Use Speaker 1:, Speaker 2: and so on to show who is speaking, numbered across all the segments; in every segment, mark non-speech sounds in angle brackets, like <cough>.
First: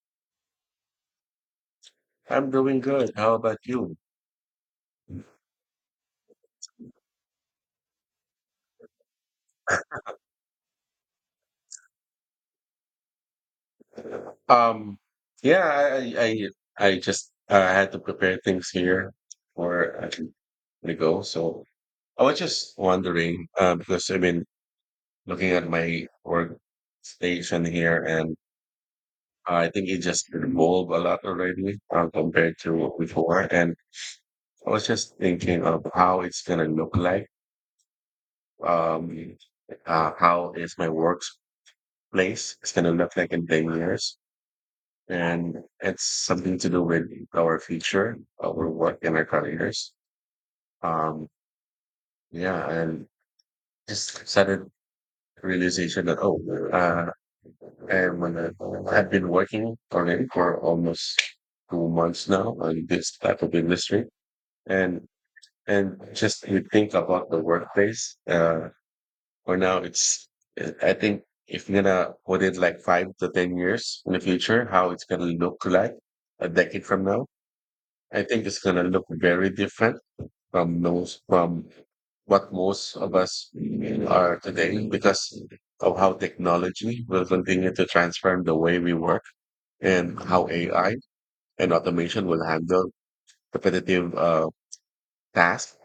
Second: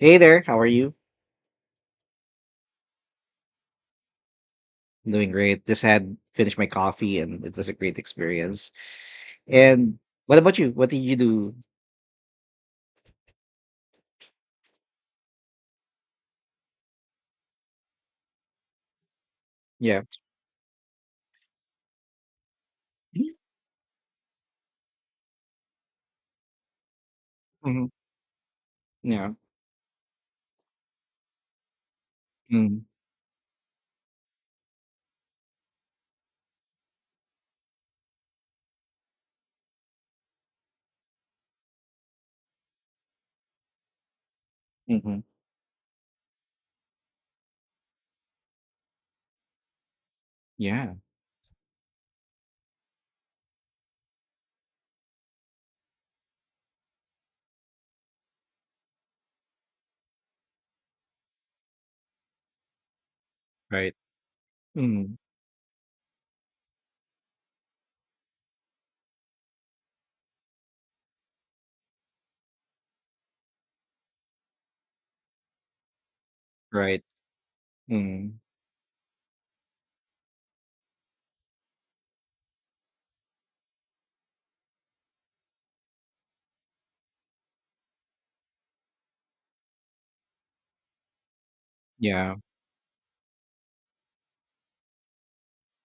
Speaker 1: Hey there, how are you?
Speaker 2: I'm doing good. How about you?
Speaker 1: I'm doing great. Just had finished my coffee and it was a great experience. And what about you? What did you do?
Speaker 2: Um, yeah, I just had to prepare things here for
Speaker 1: Yeah.
Speaker 2: to go. So I was just wondering
Speaker 1: <laughs>
Speaker 2: because I've been looking at my work station
Speaker 1: Mm-hmm.
Speaker 2: here, and
Speaker 1: Yeah.
Speaker 2: I think it just evolved a lot already compared
Speaker 1: Mm-hmm.
Speaker 2: to before. And I was just thinking of how it's gonna look like. Um, how is my workplace? It's gonna look like in 10 years.
Speaker 1: Mm-hmm.
Speaker 2: And it's something to do with our future, our work, and our careers.
Speaker 1: Yeah.
Speaker 2: Um, yeah, and just started realization that oh, uh, I'm gonna, I've been working on it for almost 2 months now on this type of
Speaker 1: Right.
Speaker 2: industry, and
Speaker 1: Mm-hmm.
Speaker 2: and just you think about the workplace. For now, it's I think if you're gonna put it like 5 to 10 years in the future, how it's gonna look like a decade
Speaker 1: Right.
Speaker 2: from now. I
Speaker 1: Mm-hmm.
Speaker 2: think it's gonna look very different from those from what most of us are today because of how technology will continue to transform the way we work, and how AI and automation
Speaker 1: Yeah.
Speaker 2: will handle repetitive tasks,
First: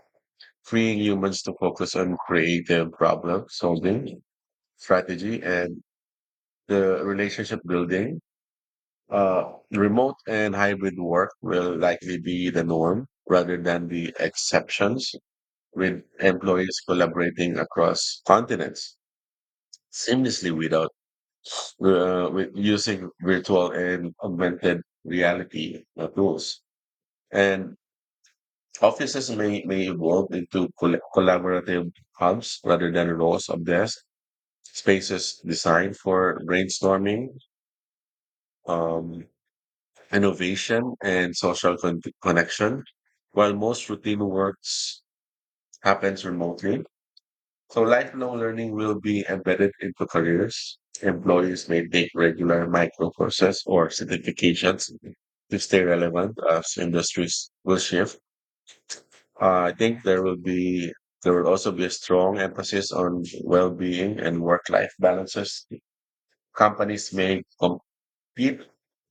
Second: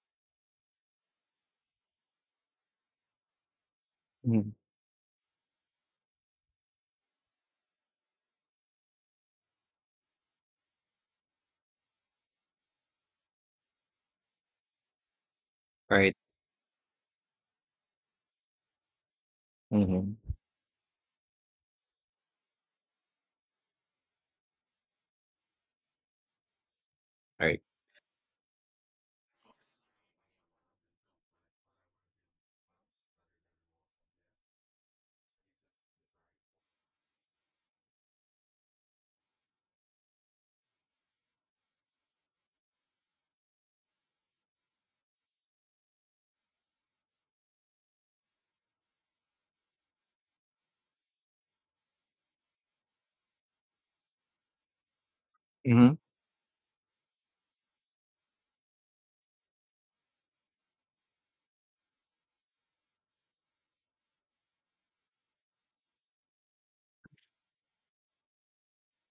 Speaker 2: freeing humans to focus on creative problem solving,
Speaker 1: Mm-hmm.
Speaker 2: strategy, and the relationship building. Remote and hybrid work will likely be the norm rather than the exceptions, with
Speaker 1: Right.
Speaker 2: employees collaborating across continents
Speaker 1: Mm-hmm.
Speaker 2: seamlessly without with using virtual and augmented reality tools.
Speaker 1: Right.
Speaker 2: And offices may evolve into collaborative hubs rather than rows of desks, spaces designed for brainstorming, um, innovation, and social connection, while most routine works happens remotely. So lifelong learning will be embedded into careers. Employees may take regular micro courses or certifications to stay
Speaker 1: Mm-hmm.
Speaker 2: relevant as industries will shift. I think there will be there will also be a strong emphasis on well-being and work-life balances. Companies may compete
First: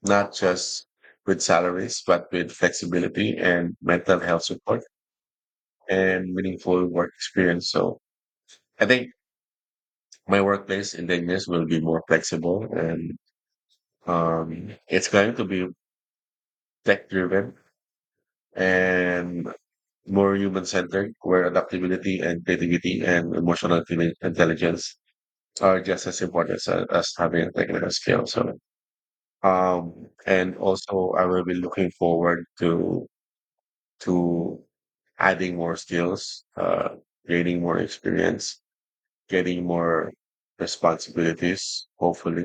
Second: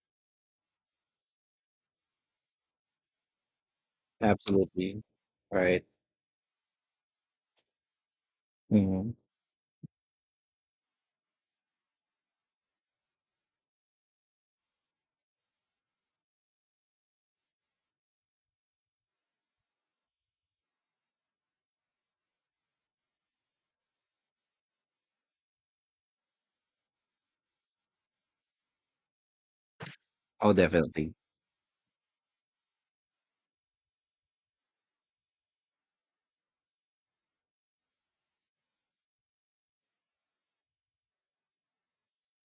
Speaker 2: not just with salaries, but with flexibility and mental health support
Speaker 1: Absolutely. Right.
Speaker 2: and meaningful work experience. So I
Speaker 1: Mm-hmm.
Speaker 2: think my workplace in 10 years will be more flexible and it's going to be tech driven and more human centered, where adaptability and creativity and emotional intelligence are just as important as having a technical skill. So,
Speaker 1: Oh,
Speaker 2: and also
Speaker 1: definitely.
Speaker 2: I will be looking forward to adding more skills, gaining more experience, getting more responsibilities, hopefully.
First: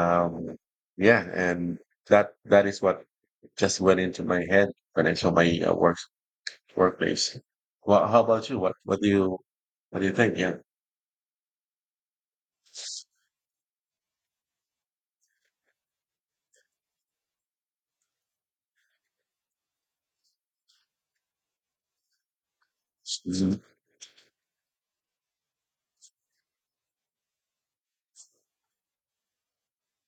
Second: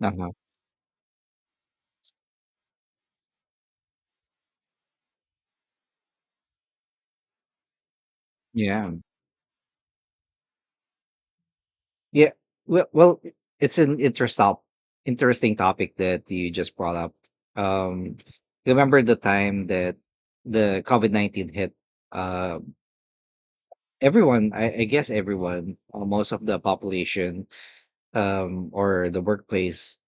Speaker 1: Uh-huh.
Speaker 2: yeah, and that is what just went into my head when I saw my work workplace. Well, how about you? What
Speaker 1: Yeah.
Speaker 2: what do you what do you think? Yeah.
Speaker 1: Yeah. Well, it's an interesting topic that you just brought up. Um, remember the time that the COVID-19 hit? Uh,
Speaker 2: Mhm.
Speaker 1: everyone, I guess everyone, or most of the population, or the workplace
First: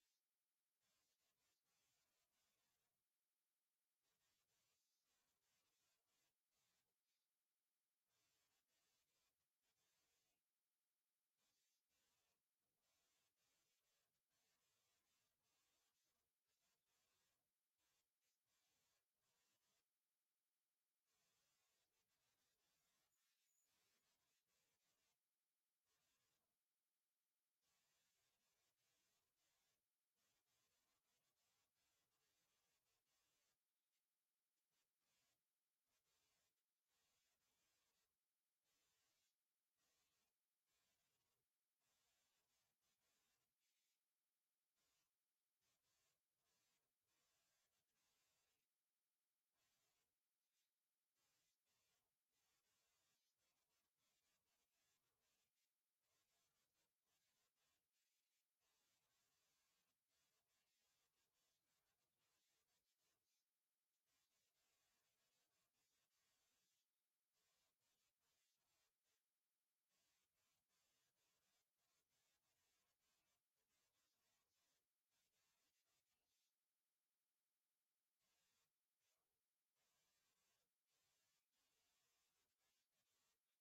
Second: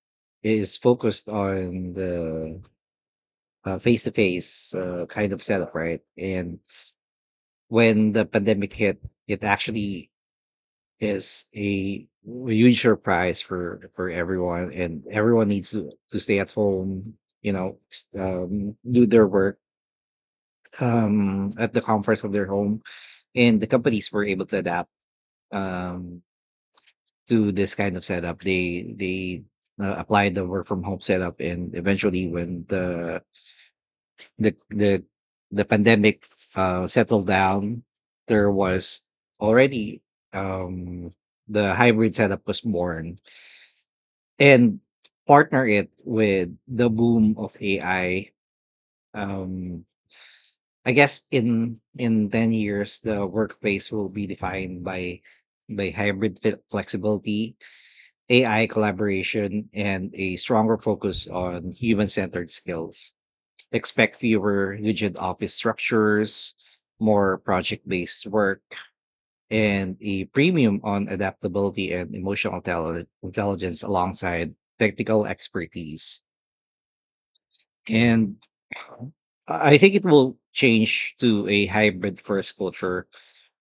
Speaker 1: is focused on the face to face kind of setup, right? And when the pandemic hit, it actually is a huge surprise for everyone, and everyone needs to stay at home, do their work at the comforts of their home, and the companies were able to adapt um to this kind of setup. They applied the work from home setup, and eventually, when the the, the pandemic settled down, there was already, um the hybrid setup was born, and partner it with the boom of AI. Um, I guess in 10 years, the workplace will be defined by hybrid flexibility, AI collaboration, and a stronger focus on human centered skills. Expect fewer rigid office structures, more project based work, and a premium on adaptability and emotional intelligence alongside technical expertise. And I think it will change to a hybrid first culture.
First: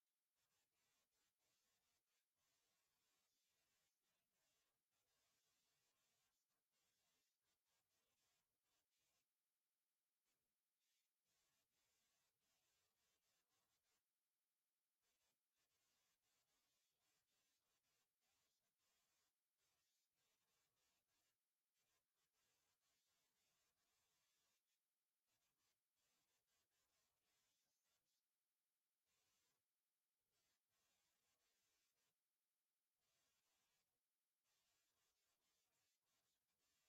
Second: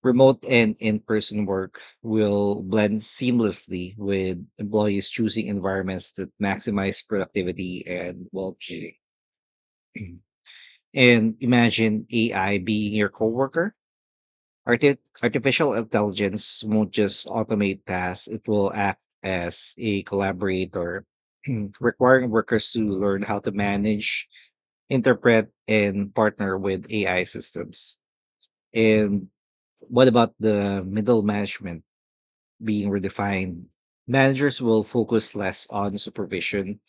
Speaker 1: Remote and in person work will blend seamlessly with employees choosing environments that maximize productivity and well being. And imagine AI being your coworker. Artificial intelligence won't just automate tasks, it will act as a collaborator, <clears throat> requiring workers to learn how to manage, interpret, and partner with AI systems. And what about the middle management being redefined? Managers will focus less on supervision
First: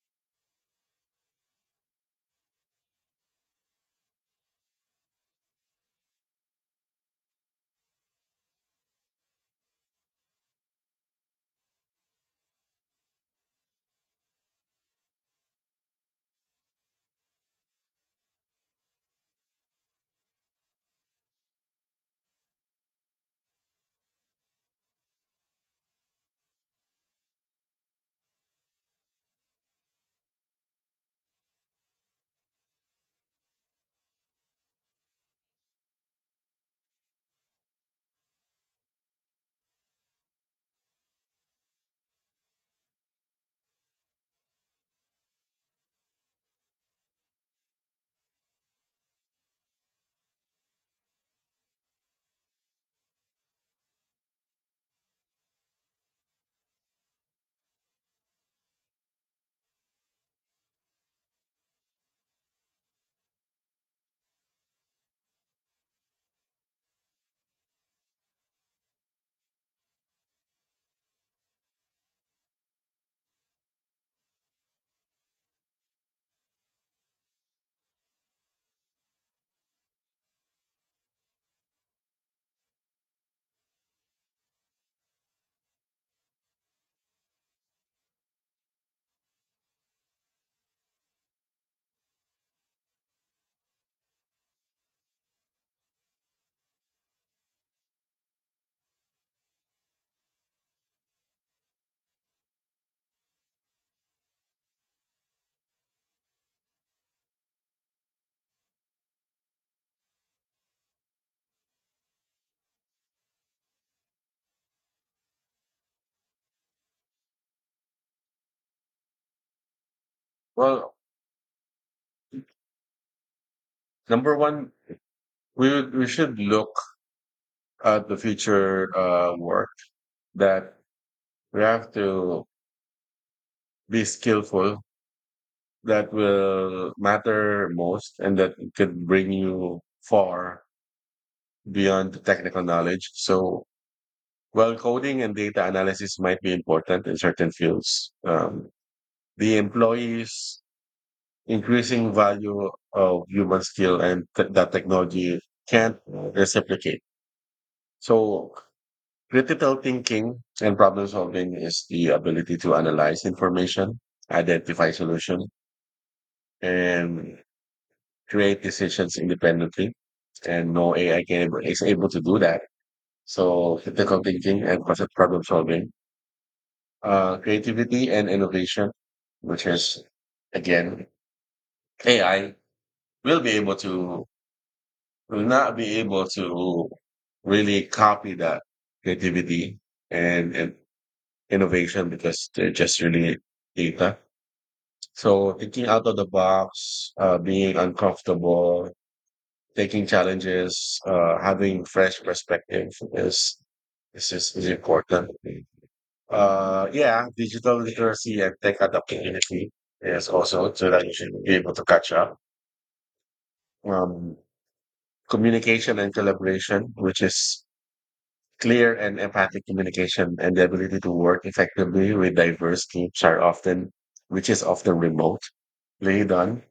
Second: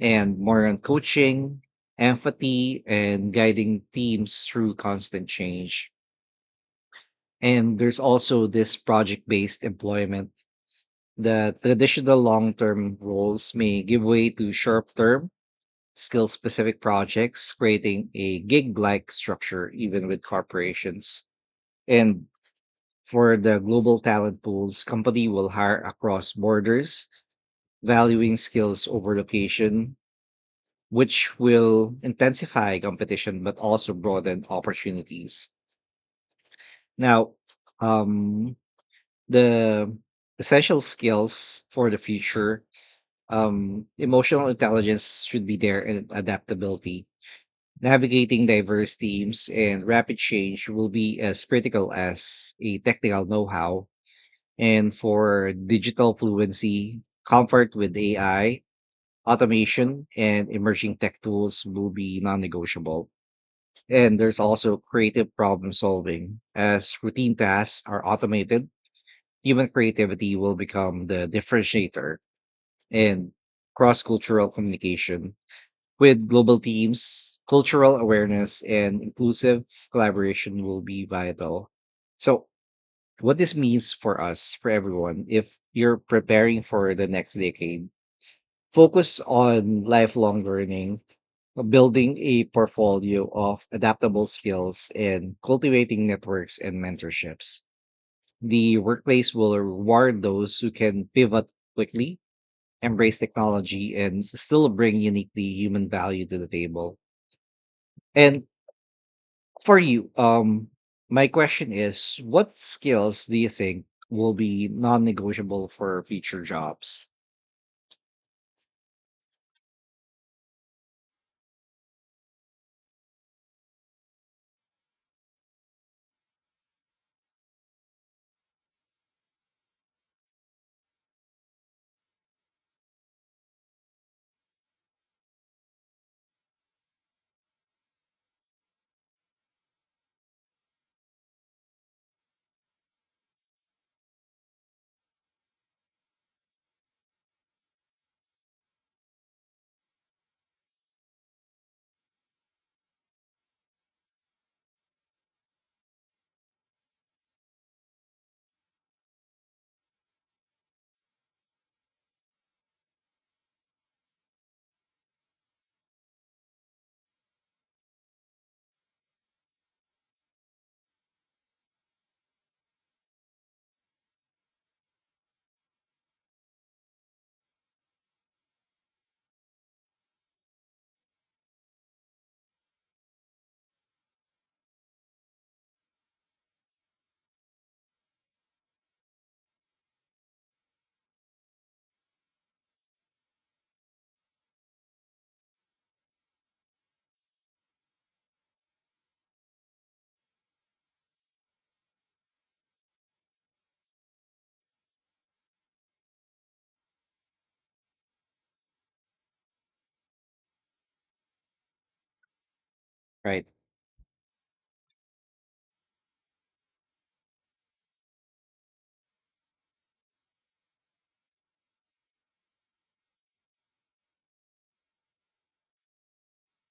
Speaker 1: and more on coaching, empathy, and guiding teams through constant change. And there's also this project based employment. The traditional long term roles may give way to short term skill specific projects, creating a gig like structure even with corporations. And for the global talent pools, company will hire across borders, valuing skills over location, which will intensify competition but also broaden opportunities. Now, um, the essential skills for the future, emotional intelligence should be there, and adaptability. Navigating diverse teams and rapid change will be as critical as a technical know how. And for digital fluency, comfort with AI, automation, and emerging tech tools will be non negotiable. And there's also creative problem solving. As routine tasks are automated, human creativity will become the differentiator, and cross cultural communication with global teams, cultural awareness, and inclusive collaboration will be vital. So, what this means for us, for everyone: if you're preparing for the next decade, focus on lifelong learning, building a portfolio of adaptable skills, and cultivating networks and mentorships. The workplace will reward those who can pivot quickly, embrace technology, and still bring uniquely human value to the table. And for you, my question is, what skills do you think will be non negotiable for future jobs?
Speaker 2: Well, number one, we should look at the future work that we have to be skillful, that will matter most and that could bring you far beyond the technical knowledge. So while coding and data analysis might be important in certain fields, the employees' increasing value of human skill and that technology can't reciprocate. So, critical thinking and problem solving is the ability to analyze information, identify solution, and create decisions independently. And no AI can, is able to do that. So, critical thinking and problem solving, creativity and innovation, which is again AI will be able to will not be able to really copy that creativity and innovation, because they're just really data. So thinking out of the box, being uncomfortable, taking challenges, having fresh perspective is important. Yeah, digital literacy and tech adaptability is also, so that you should be able to catch up.
Speaker 1: Right,
Speaker 2: Um, communication and collaboration, which is clear and empathic communication and the ability to work effectively with diverse teams are often, which is often remote. Lay done,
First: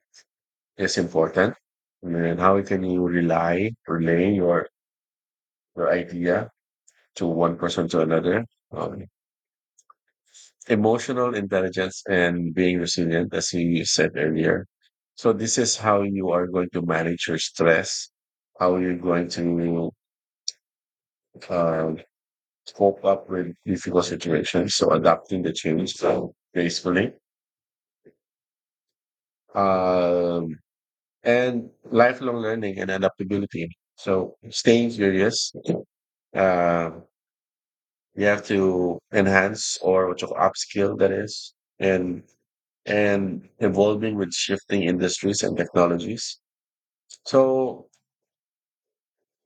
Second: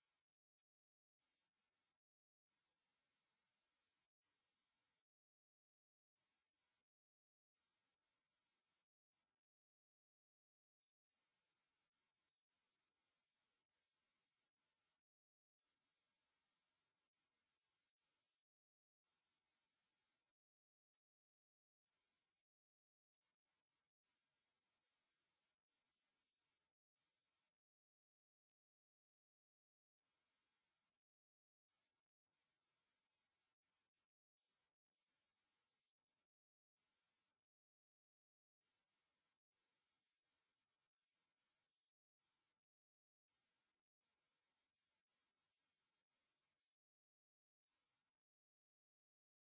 Speaker 2: is important. And then how can you rely, relay your idea to one person to another? Um, emotional intelligence and being resilient, as you said earlier. So this is how you are going to manage your stress, how you're going to uh, cope up with difficult situations. So adapting the change so gracefully, um, and lifelong learning and adaptability. So staying curious. Uh, you have to enhance or what you upskill that is, and evolving with shifting industries and technologies. So,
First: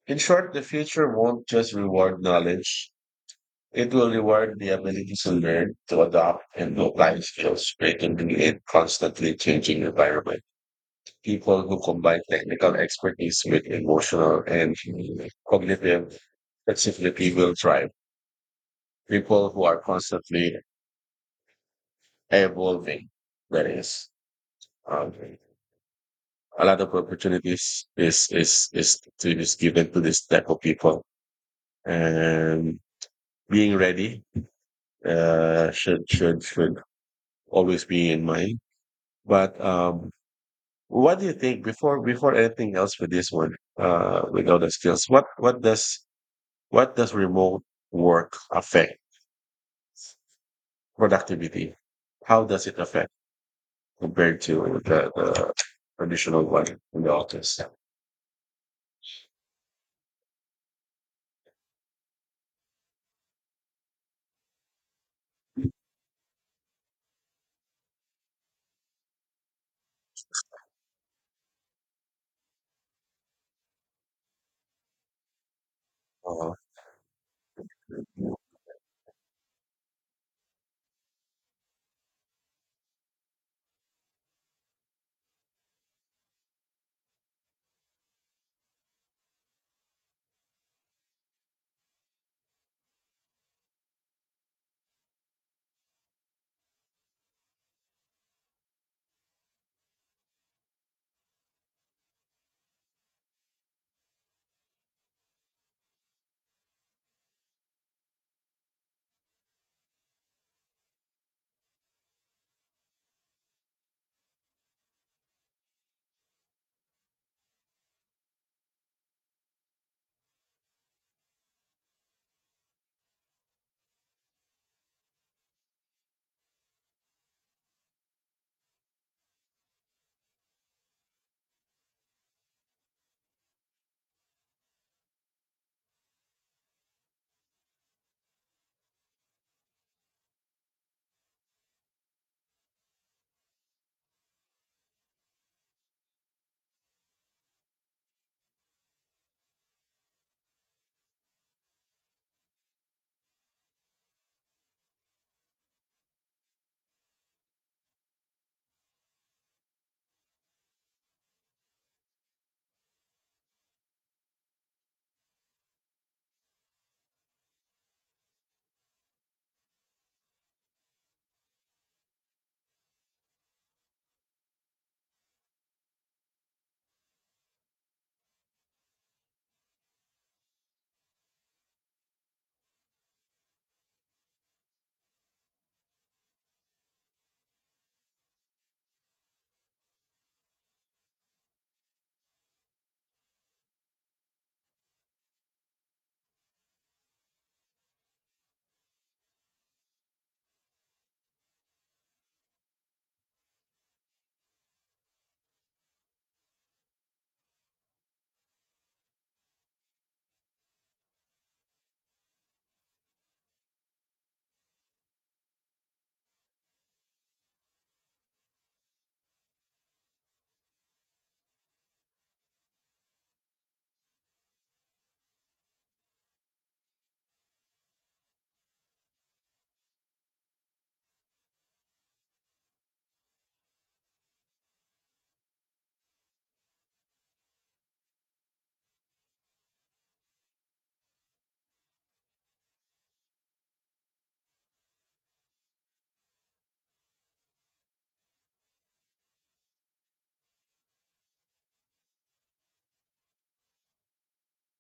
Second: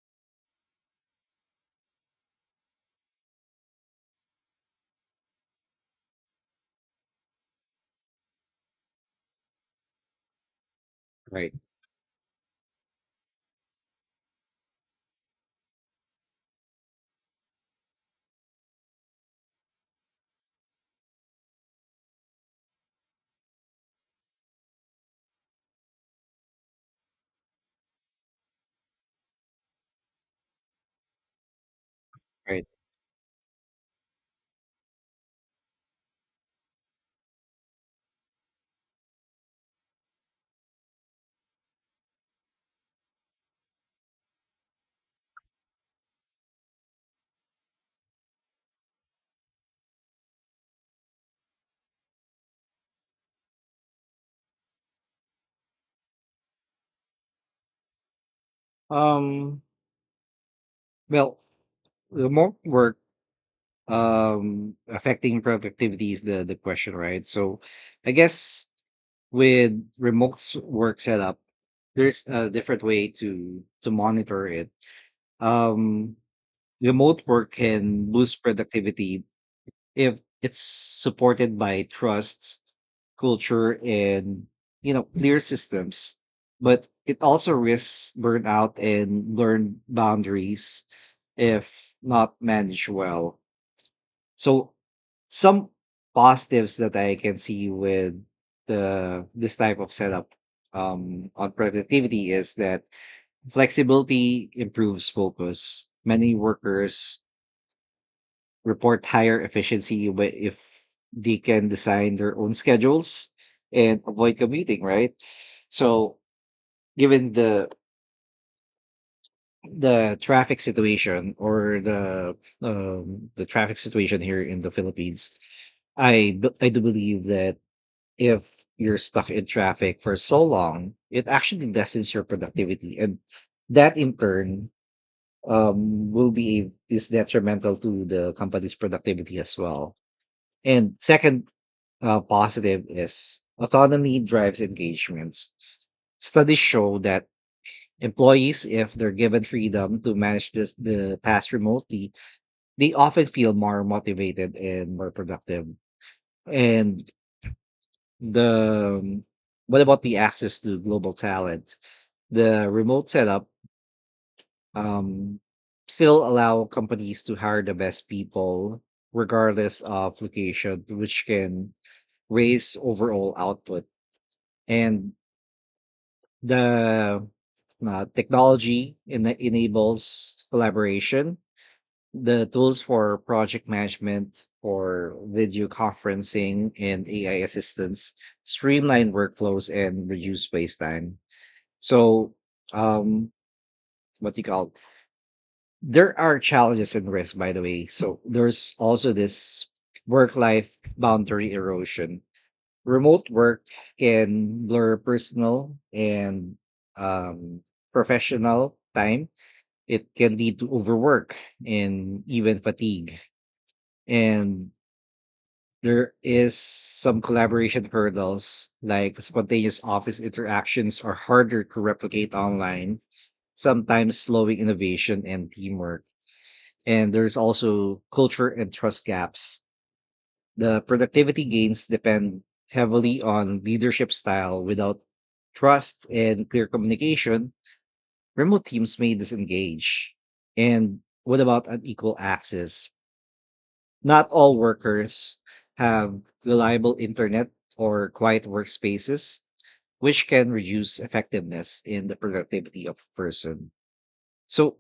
Speaker 2: in short, the future won't just reward knowledge, it will reward the ability to learn, to adopt, and to apply skills, creatively in constantly changing environment.
Speaker 1: right,
Speaker 2: People who combine technical expertise with emotional and cognitive flexibility will thrive. People who are constantly evolving, that is. Um, a lot of opportunities is given to this type of people,
Speaker 1: right.
Speaker 2: and being ready should always be in mind. But what do you think, before anything else, for this one, with all the skills, what does remote work affect productivity, how does it affect compared to the traditional one in the office?
Speaker 1: Um, well, remote work, affecting productivity, is the question, right? So I guess with remote work setup, there's a different way to monitor it. um
Speaker 2: uh,
Speaker 1: Remote work can boost productivity if it's supported by trust culture and, clear systems, but it also risks burnout and blurred boundaries if not managed well. So, some positives that I can see with the this type of setup, on productivity, is that flexibility improves focus. Many workers report higher efficiency, if they can design their own schedules and avoid commuting, right? So, given the traffic situation, or the traffic situation here in the Philippines, I do believe that if you're stuck in traffic for so long, it actually lessens your productivity, and that in turn, will be is detrimental to the company's productivity as well. And second, positive is autonomy drives engagements. Studies show that employees, if they're given freedom to manage this the task remotely, they often feel more motivated and more productive. And The what about the access to global talent? The remote setup, um, still allow companies to hire the best people regardless of location, which can raise overall output. And the technology enables collaboration. The tools for project management, for video conferencing, and AI assistance streamline workflows and reduce waste time. So, um, what do you call? There are challenges and risks, by the way. So there's also this work-life boundary erosion. Remote work can blur personal and, um, professional time. It can lead to overwork and even fatigue. And there is some collaboration hurdles, like spontaneous office interactions are harder to replicate online, sometimes slowing innovation and teamwork. And there's also culture and trust gaps. The productivity gains depend heavily on leadership style. Without trust and clear communication, remote teams may disengage. And what about unequal access? Not all workers have reliable internet or quiet workspaces, which can reduce effectiveness in the productivity of a person. So,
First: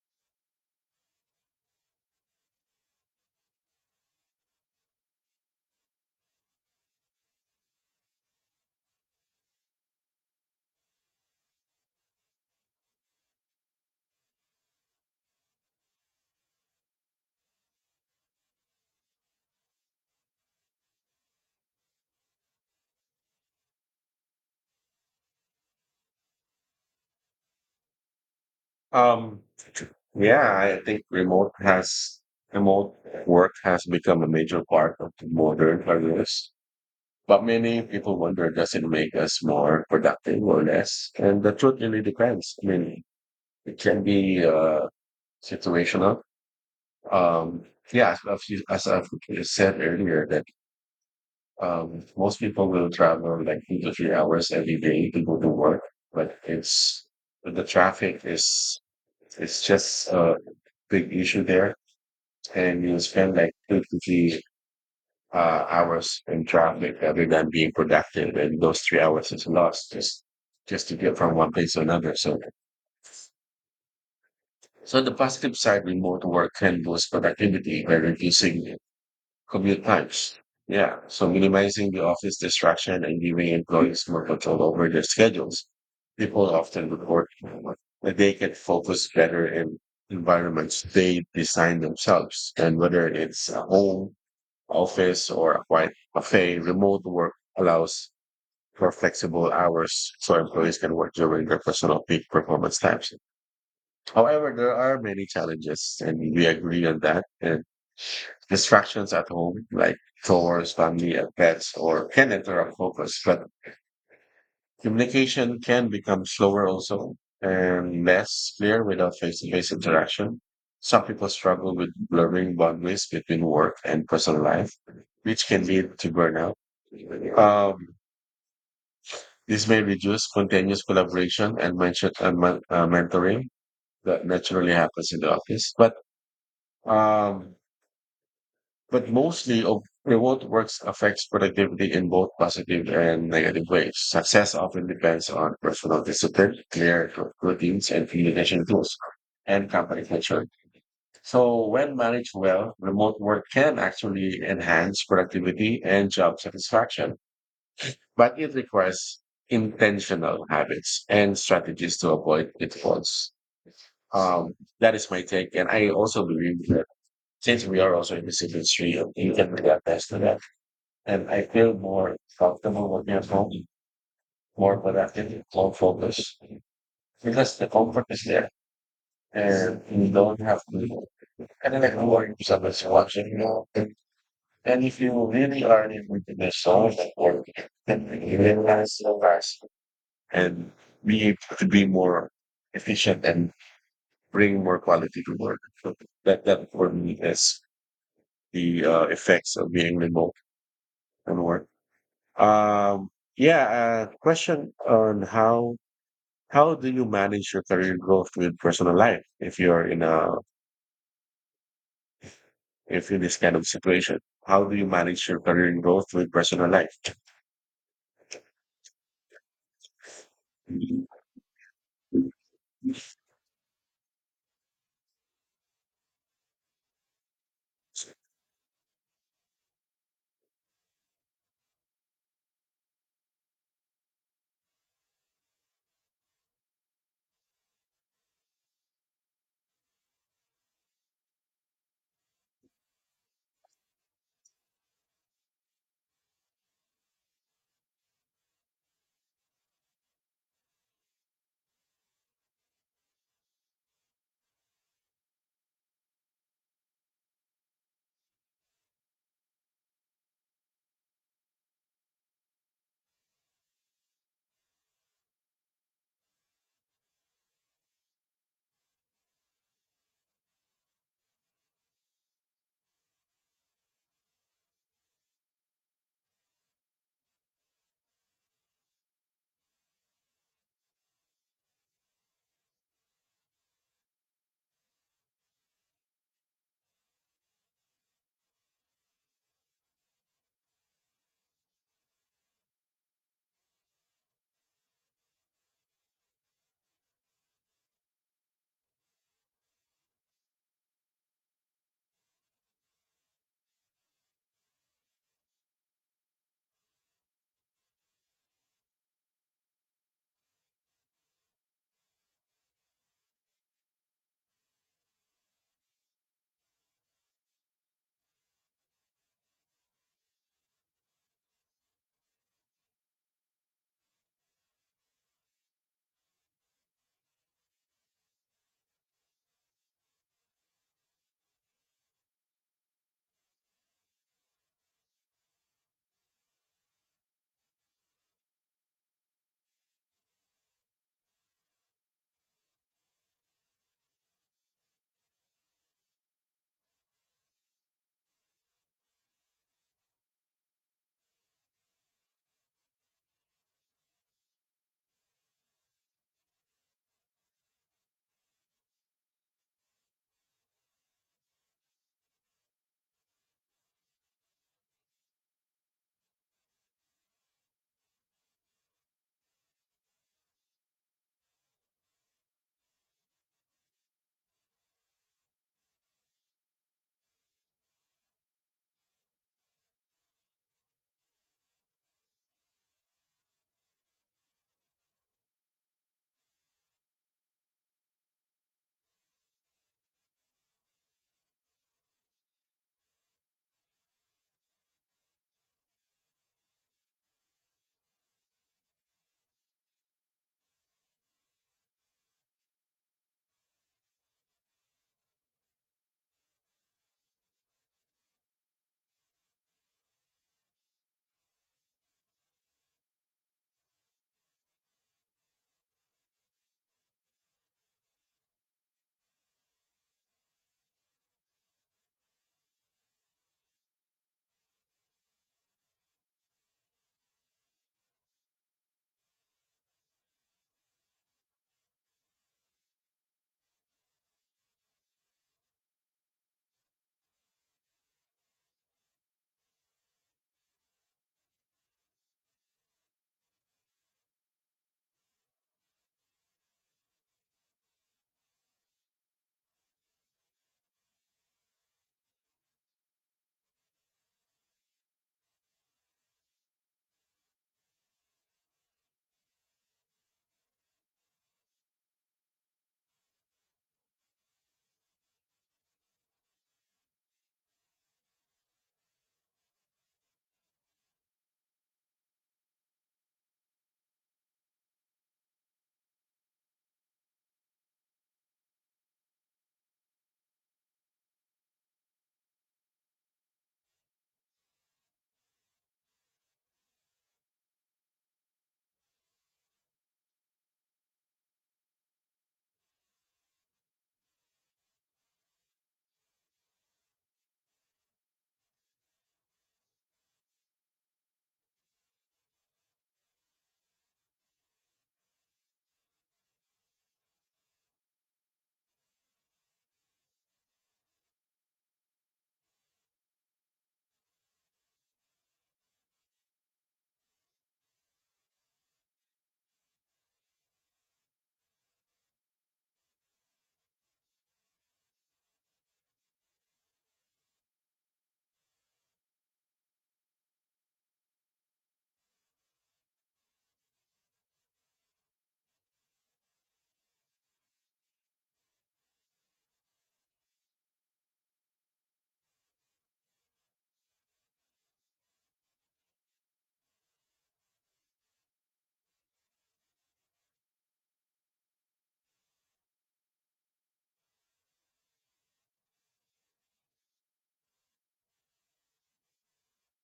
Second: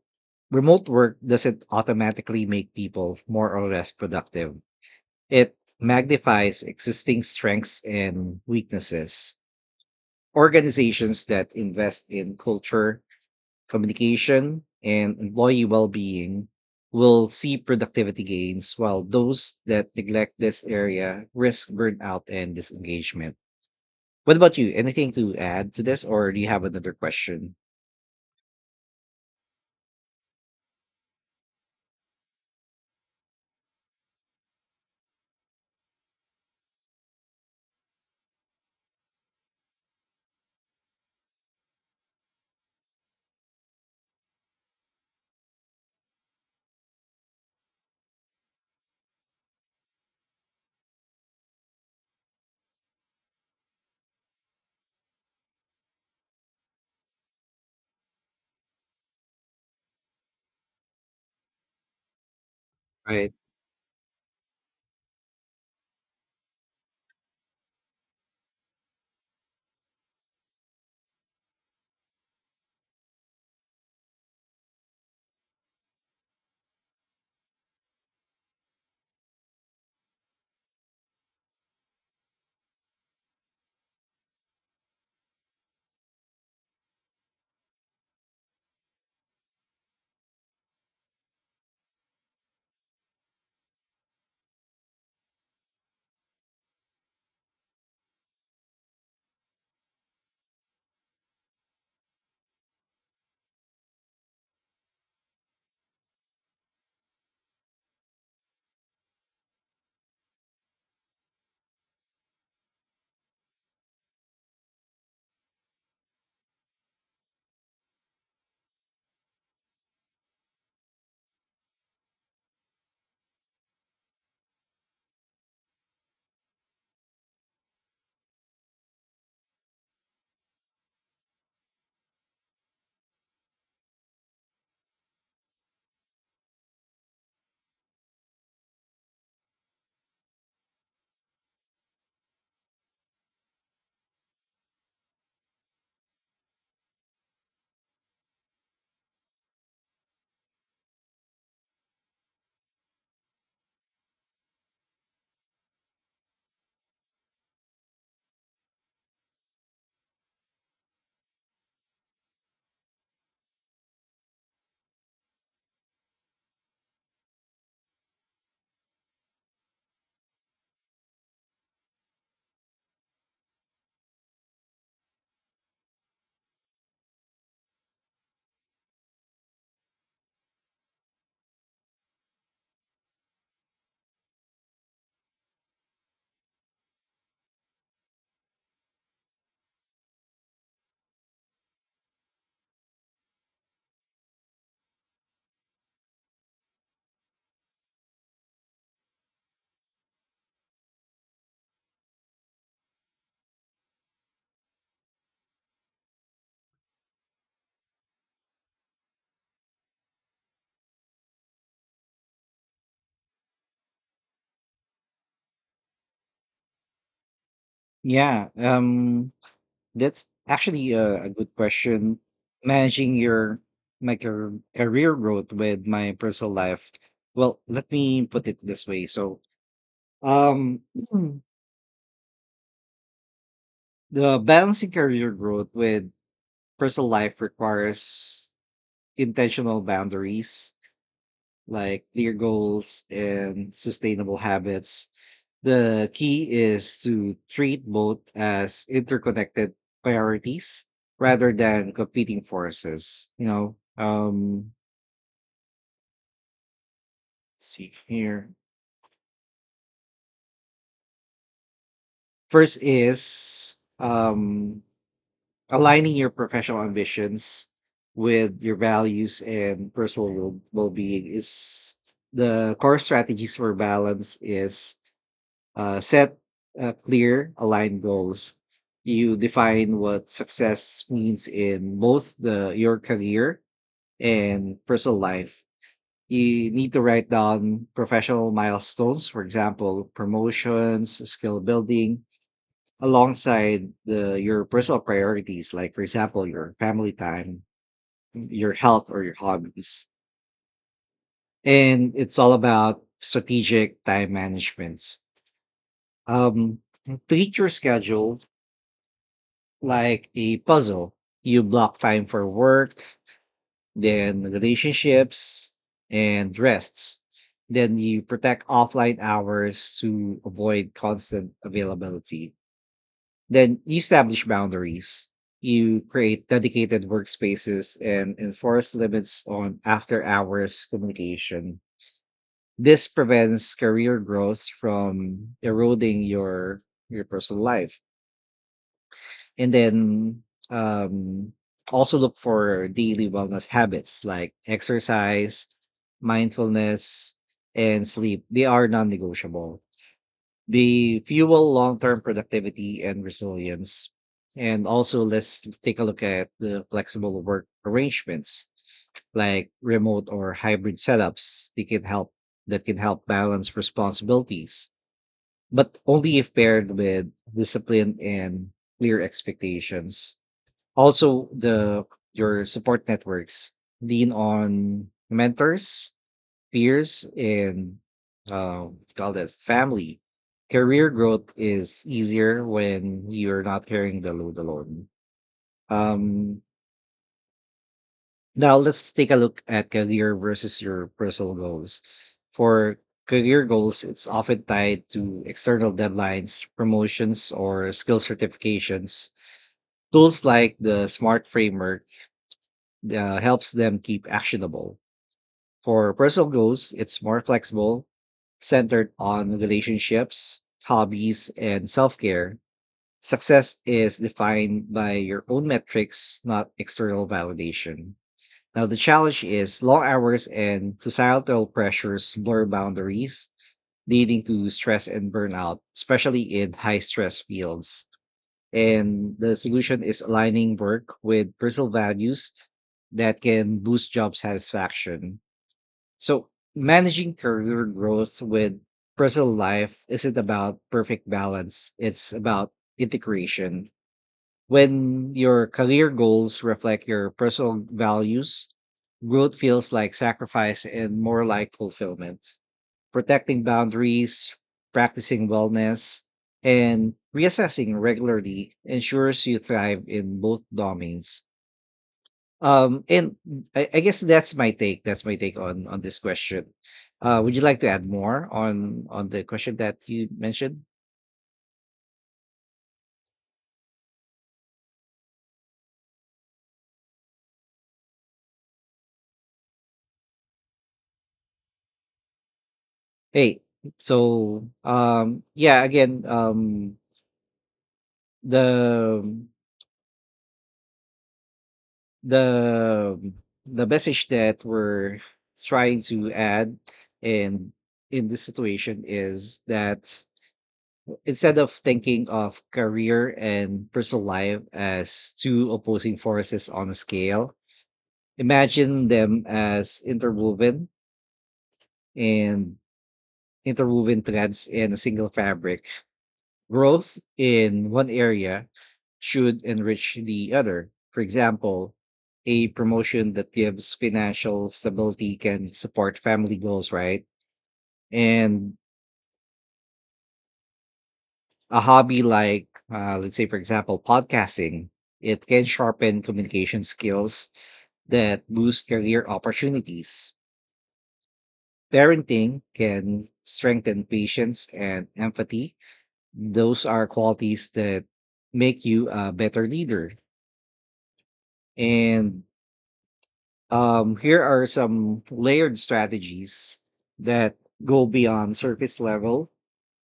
Speaker 1: remote work doesn't automatically make people more or less productive. It magnifies existing strengths and weaknesses. Organizations that invest in culture, communication, and employee well being will see productivity gains, while those that neglect this area risk burnout and disengagement. What about you? Anything to add to this, or do you have another question?
Speaker 2: Um, yeah, I think remote work has become a major part of the modern careers. But many people wonder, does it make us more productive or less? And the truth really depends. I mean, it can be situational. Um, yeah, as I've said earlier, that most people will travel like 2 to 3 hours every day to go to work, but it's the traffic is it's just big issue there. And you
Speaker 1: Right.
Speaker 2: spend like two to three hours in traffic rather than being productive. And those 3 hours is lost just to get from one place to another. So, so on the positive side, remote work can boost productivity by reducing commute times. Yeah. So minimizing the office distraction and giving employees more control over their schedules. People often report that they can focus better in environments they design themselves. And whether it's a home office or quite cafe, remote work allows for flexible hours, so employees can work during their personal peak performance times. However, there are many challenges, and we agree on that. And distractions at home, like chores, family, and pets, or can interrupt focus. But communication can become slower also and less clear without face-to-face interaction. Some people struggle with blurring boundaries between work and personal life, which can lead to burnout. Um, this may reduce spontaneous collaboration and mentoring that naturally happens in the office. Um, But mostly of remote works affects productivity in both positive and negative ways. Success often depends on personal discipline, clear routines and communication tools, and company culture. So when managed well, remote work can actually enhance productivity and job satisfaction, but it requires intentional habits and strategies to avoid pitfalls. Um, that is my take. And I also believe that since we are also in this industry, you can really attest to that, and I feel more comfortable working you home, more productive, more focused. Because the comfort is there and you don't have to, and then of like worry if someone's watching, you know. And if you really are able to do so much work, then you realize the last and be able to be more efficient and bring more quality to work. So that for me is the effects of being remote and work. Um, yeah, question on how do you manage your career growth with personal life if you're in a if in this kind of situation? How do you manage your career growth with personal life?
Speaker 1: Yeah. That's actually a good question. Managing your my car- career growth with my personal life. Well, let me put it this way. So, um, <clears throat> mm, the balancing career growth with personal life requires intentional boundaries, like clear goals and sustainable habits. The key is to treat both as interconnected priorities rather than competing forces. See here. First is, aligning your professional ambitions with your values and personal well being is the core strategies for balance is. Set clear, aligned goals. You define what success means in both the your career and personal life. You need to write down professional milestones, for example, promotions, skill building, alongside the your personal priorities, like, for example, your family time, your health, or your hobbies. And it's all about strategic time management. Um, treat your schedule like a puzzle. You block time for work, then relationships and rests. Then you protect offline hours to avoid constant availability. Then you establish boundaries. You create dedicated workspaces and enforce limits on after hours communication. This prevents career growth from eroding your personal life. And then, um also, look for daily wellness habits like exercise, mindfulness, and sleep. They are non-negotiable. They fuel long-term productivity and resilience. And also, let's take a look at the flexible work arrangements, like remote or hybrid setups. They can help that can help balance responsibilities, but only if paired with discipline and clear expectations. Also, the your support networks. Lean on mentors, peers, and, uh call that family. Career growth is easier when you're not carrying the load alone. Um now, let's take a look at career versus your personal goals. For career goals, it's often tied to external deadlines, promotions, or skill certifications. Tools like the smart framework, helps them keep actionable. For personal goals, it's more flexible, centered on relationships, hobbies, and self care. Success is defined by your own metrics, not external validation. Now, the challenge is long hours and societal pressures blur boundaries, leading to stress and burnout, especially in high stress fields. And the solution is aligning work with personal values that can boost job satisfaction. So, managing career growth with personal life isn't about perfect balance, it's about integration. When your career goals reflect your personal values, growth feels like sacrifice and more like fulfillment. Protecting boundaries, practicing wellness, and reassessing regularly ensures you thrive in both domains. And I guess that's my take. That's my take on this question. Would you like to add more on the question that you mentioned? Hey, so, yeah, again, the the the message that we're trying to add in in this situation is that instead of thinking of career and personal life as two opposing forces on a scale, imagine them as and interwoven threads in a single fabric. Growth in one area should enrich the other. For example, a promotion that gives financial stability can support family goals, right? And a hobby like, let's say, for example, podcasting, it can sharpen communication skills that boost career opportunities. Parenting can strengthen patience and empathy. Those are qualities that make you a better leader. And, here are some layered strategies that go beyond surface level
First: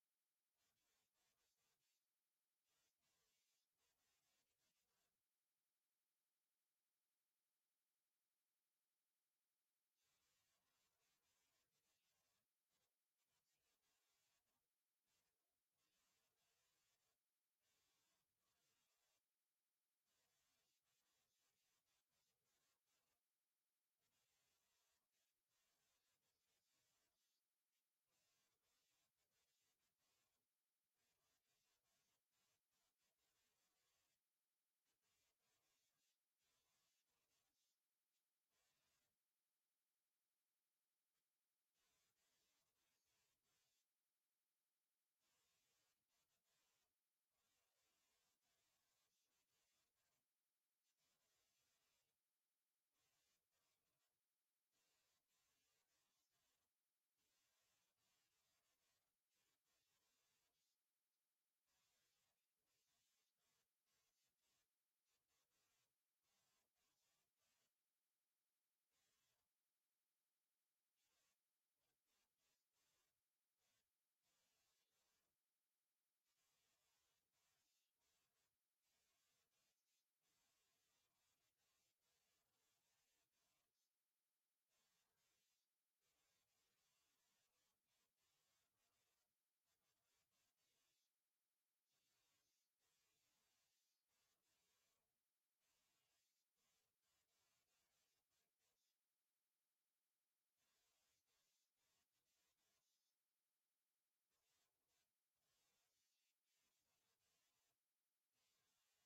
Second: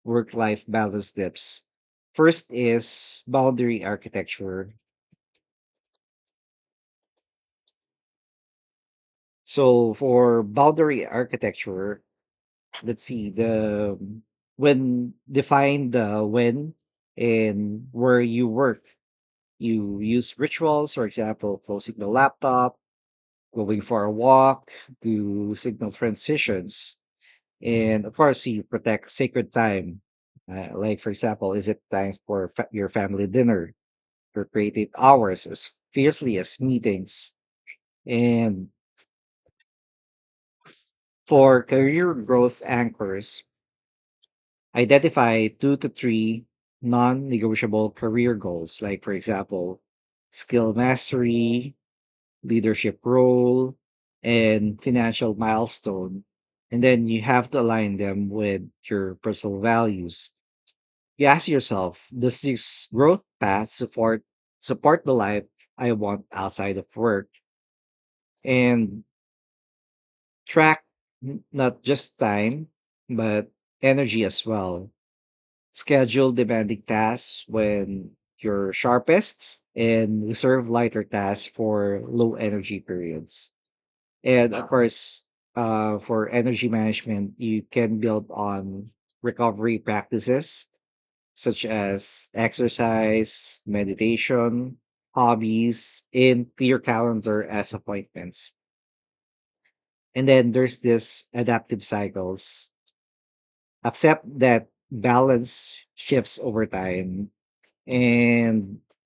Speaker 1: work life balance tips. First is boundary architecture. So, for boundary architecture, let's see, the when define the when and where you work. You use rituals, for example, closing the laptop, going for a walk to signal transitions. And of course, you protect sacred time. Like, for example, is it time for your family dinner for creative hours as fiercely as meetings? And for career growth anchors, identify two to three non negotiable career goals. Like, for example, skill mastery, leadership role, and financial milestone. And then you have to align them with your personal values. You ask yourself, does this growth path support the life I want outside of work? And track not just time, but energy as well. Schedule demanding tasks when you're sharpest and reserve lighter tasks for low energy periods. And of course, for energy management, you can build on recovery practices such as exercise, meditation, hobbies, and your calendar as appointments. And then there's this adaptive cycles. Accept that balance shifts over time and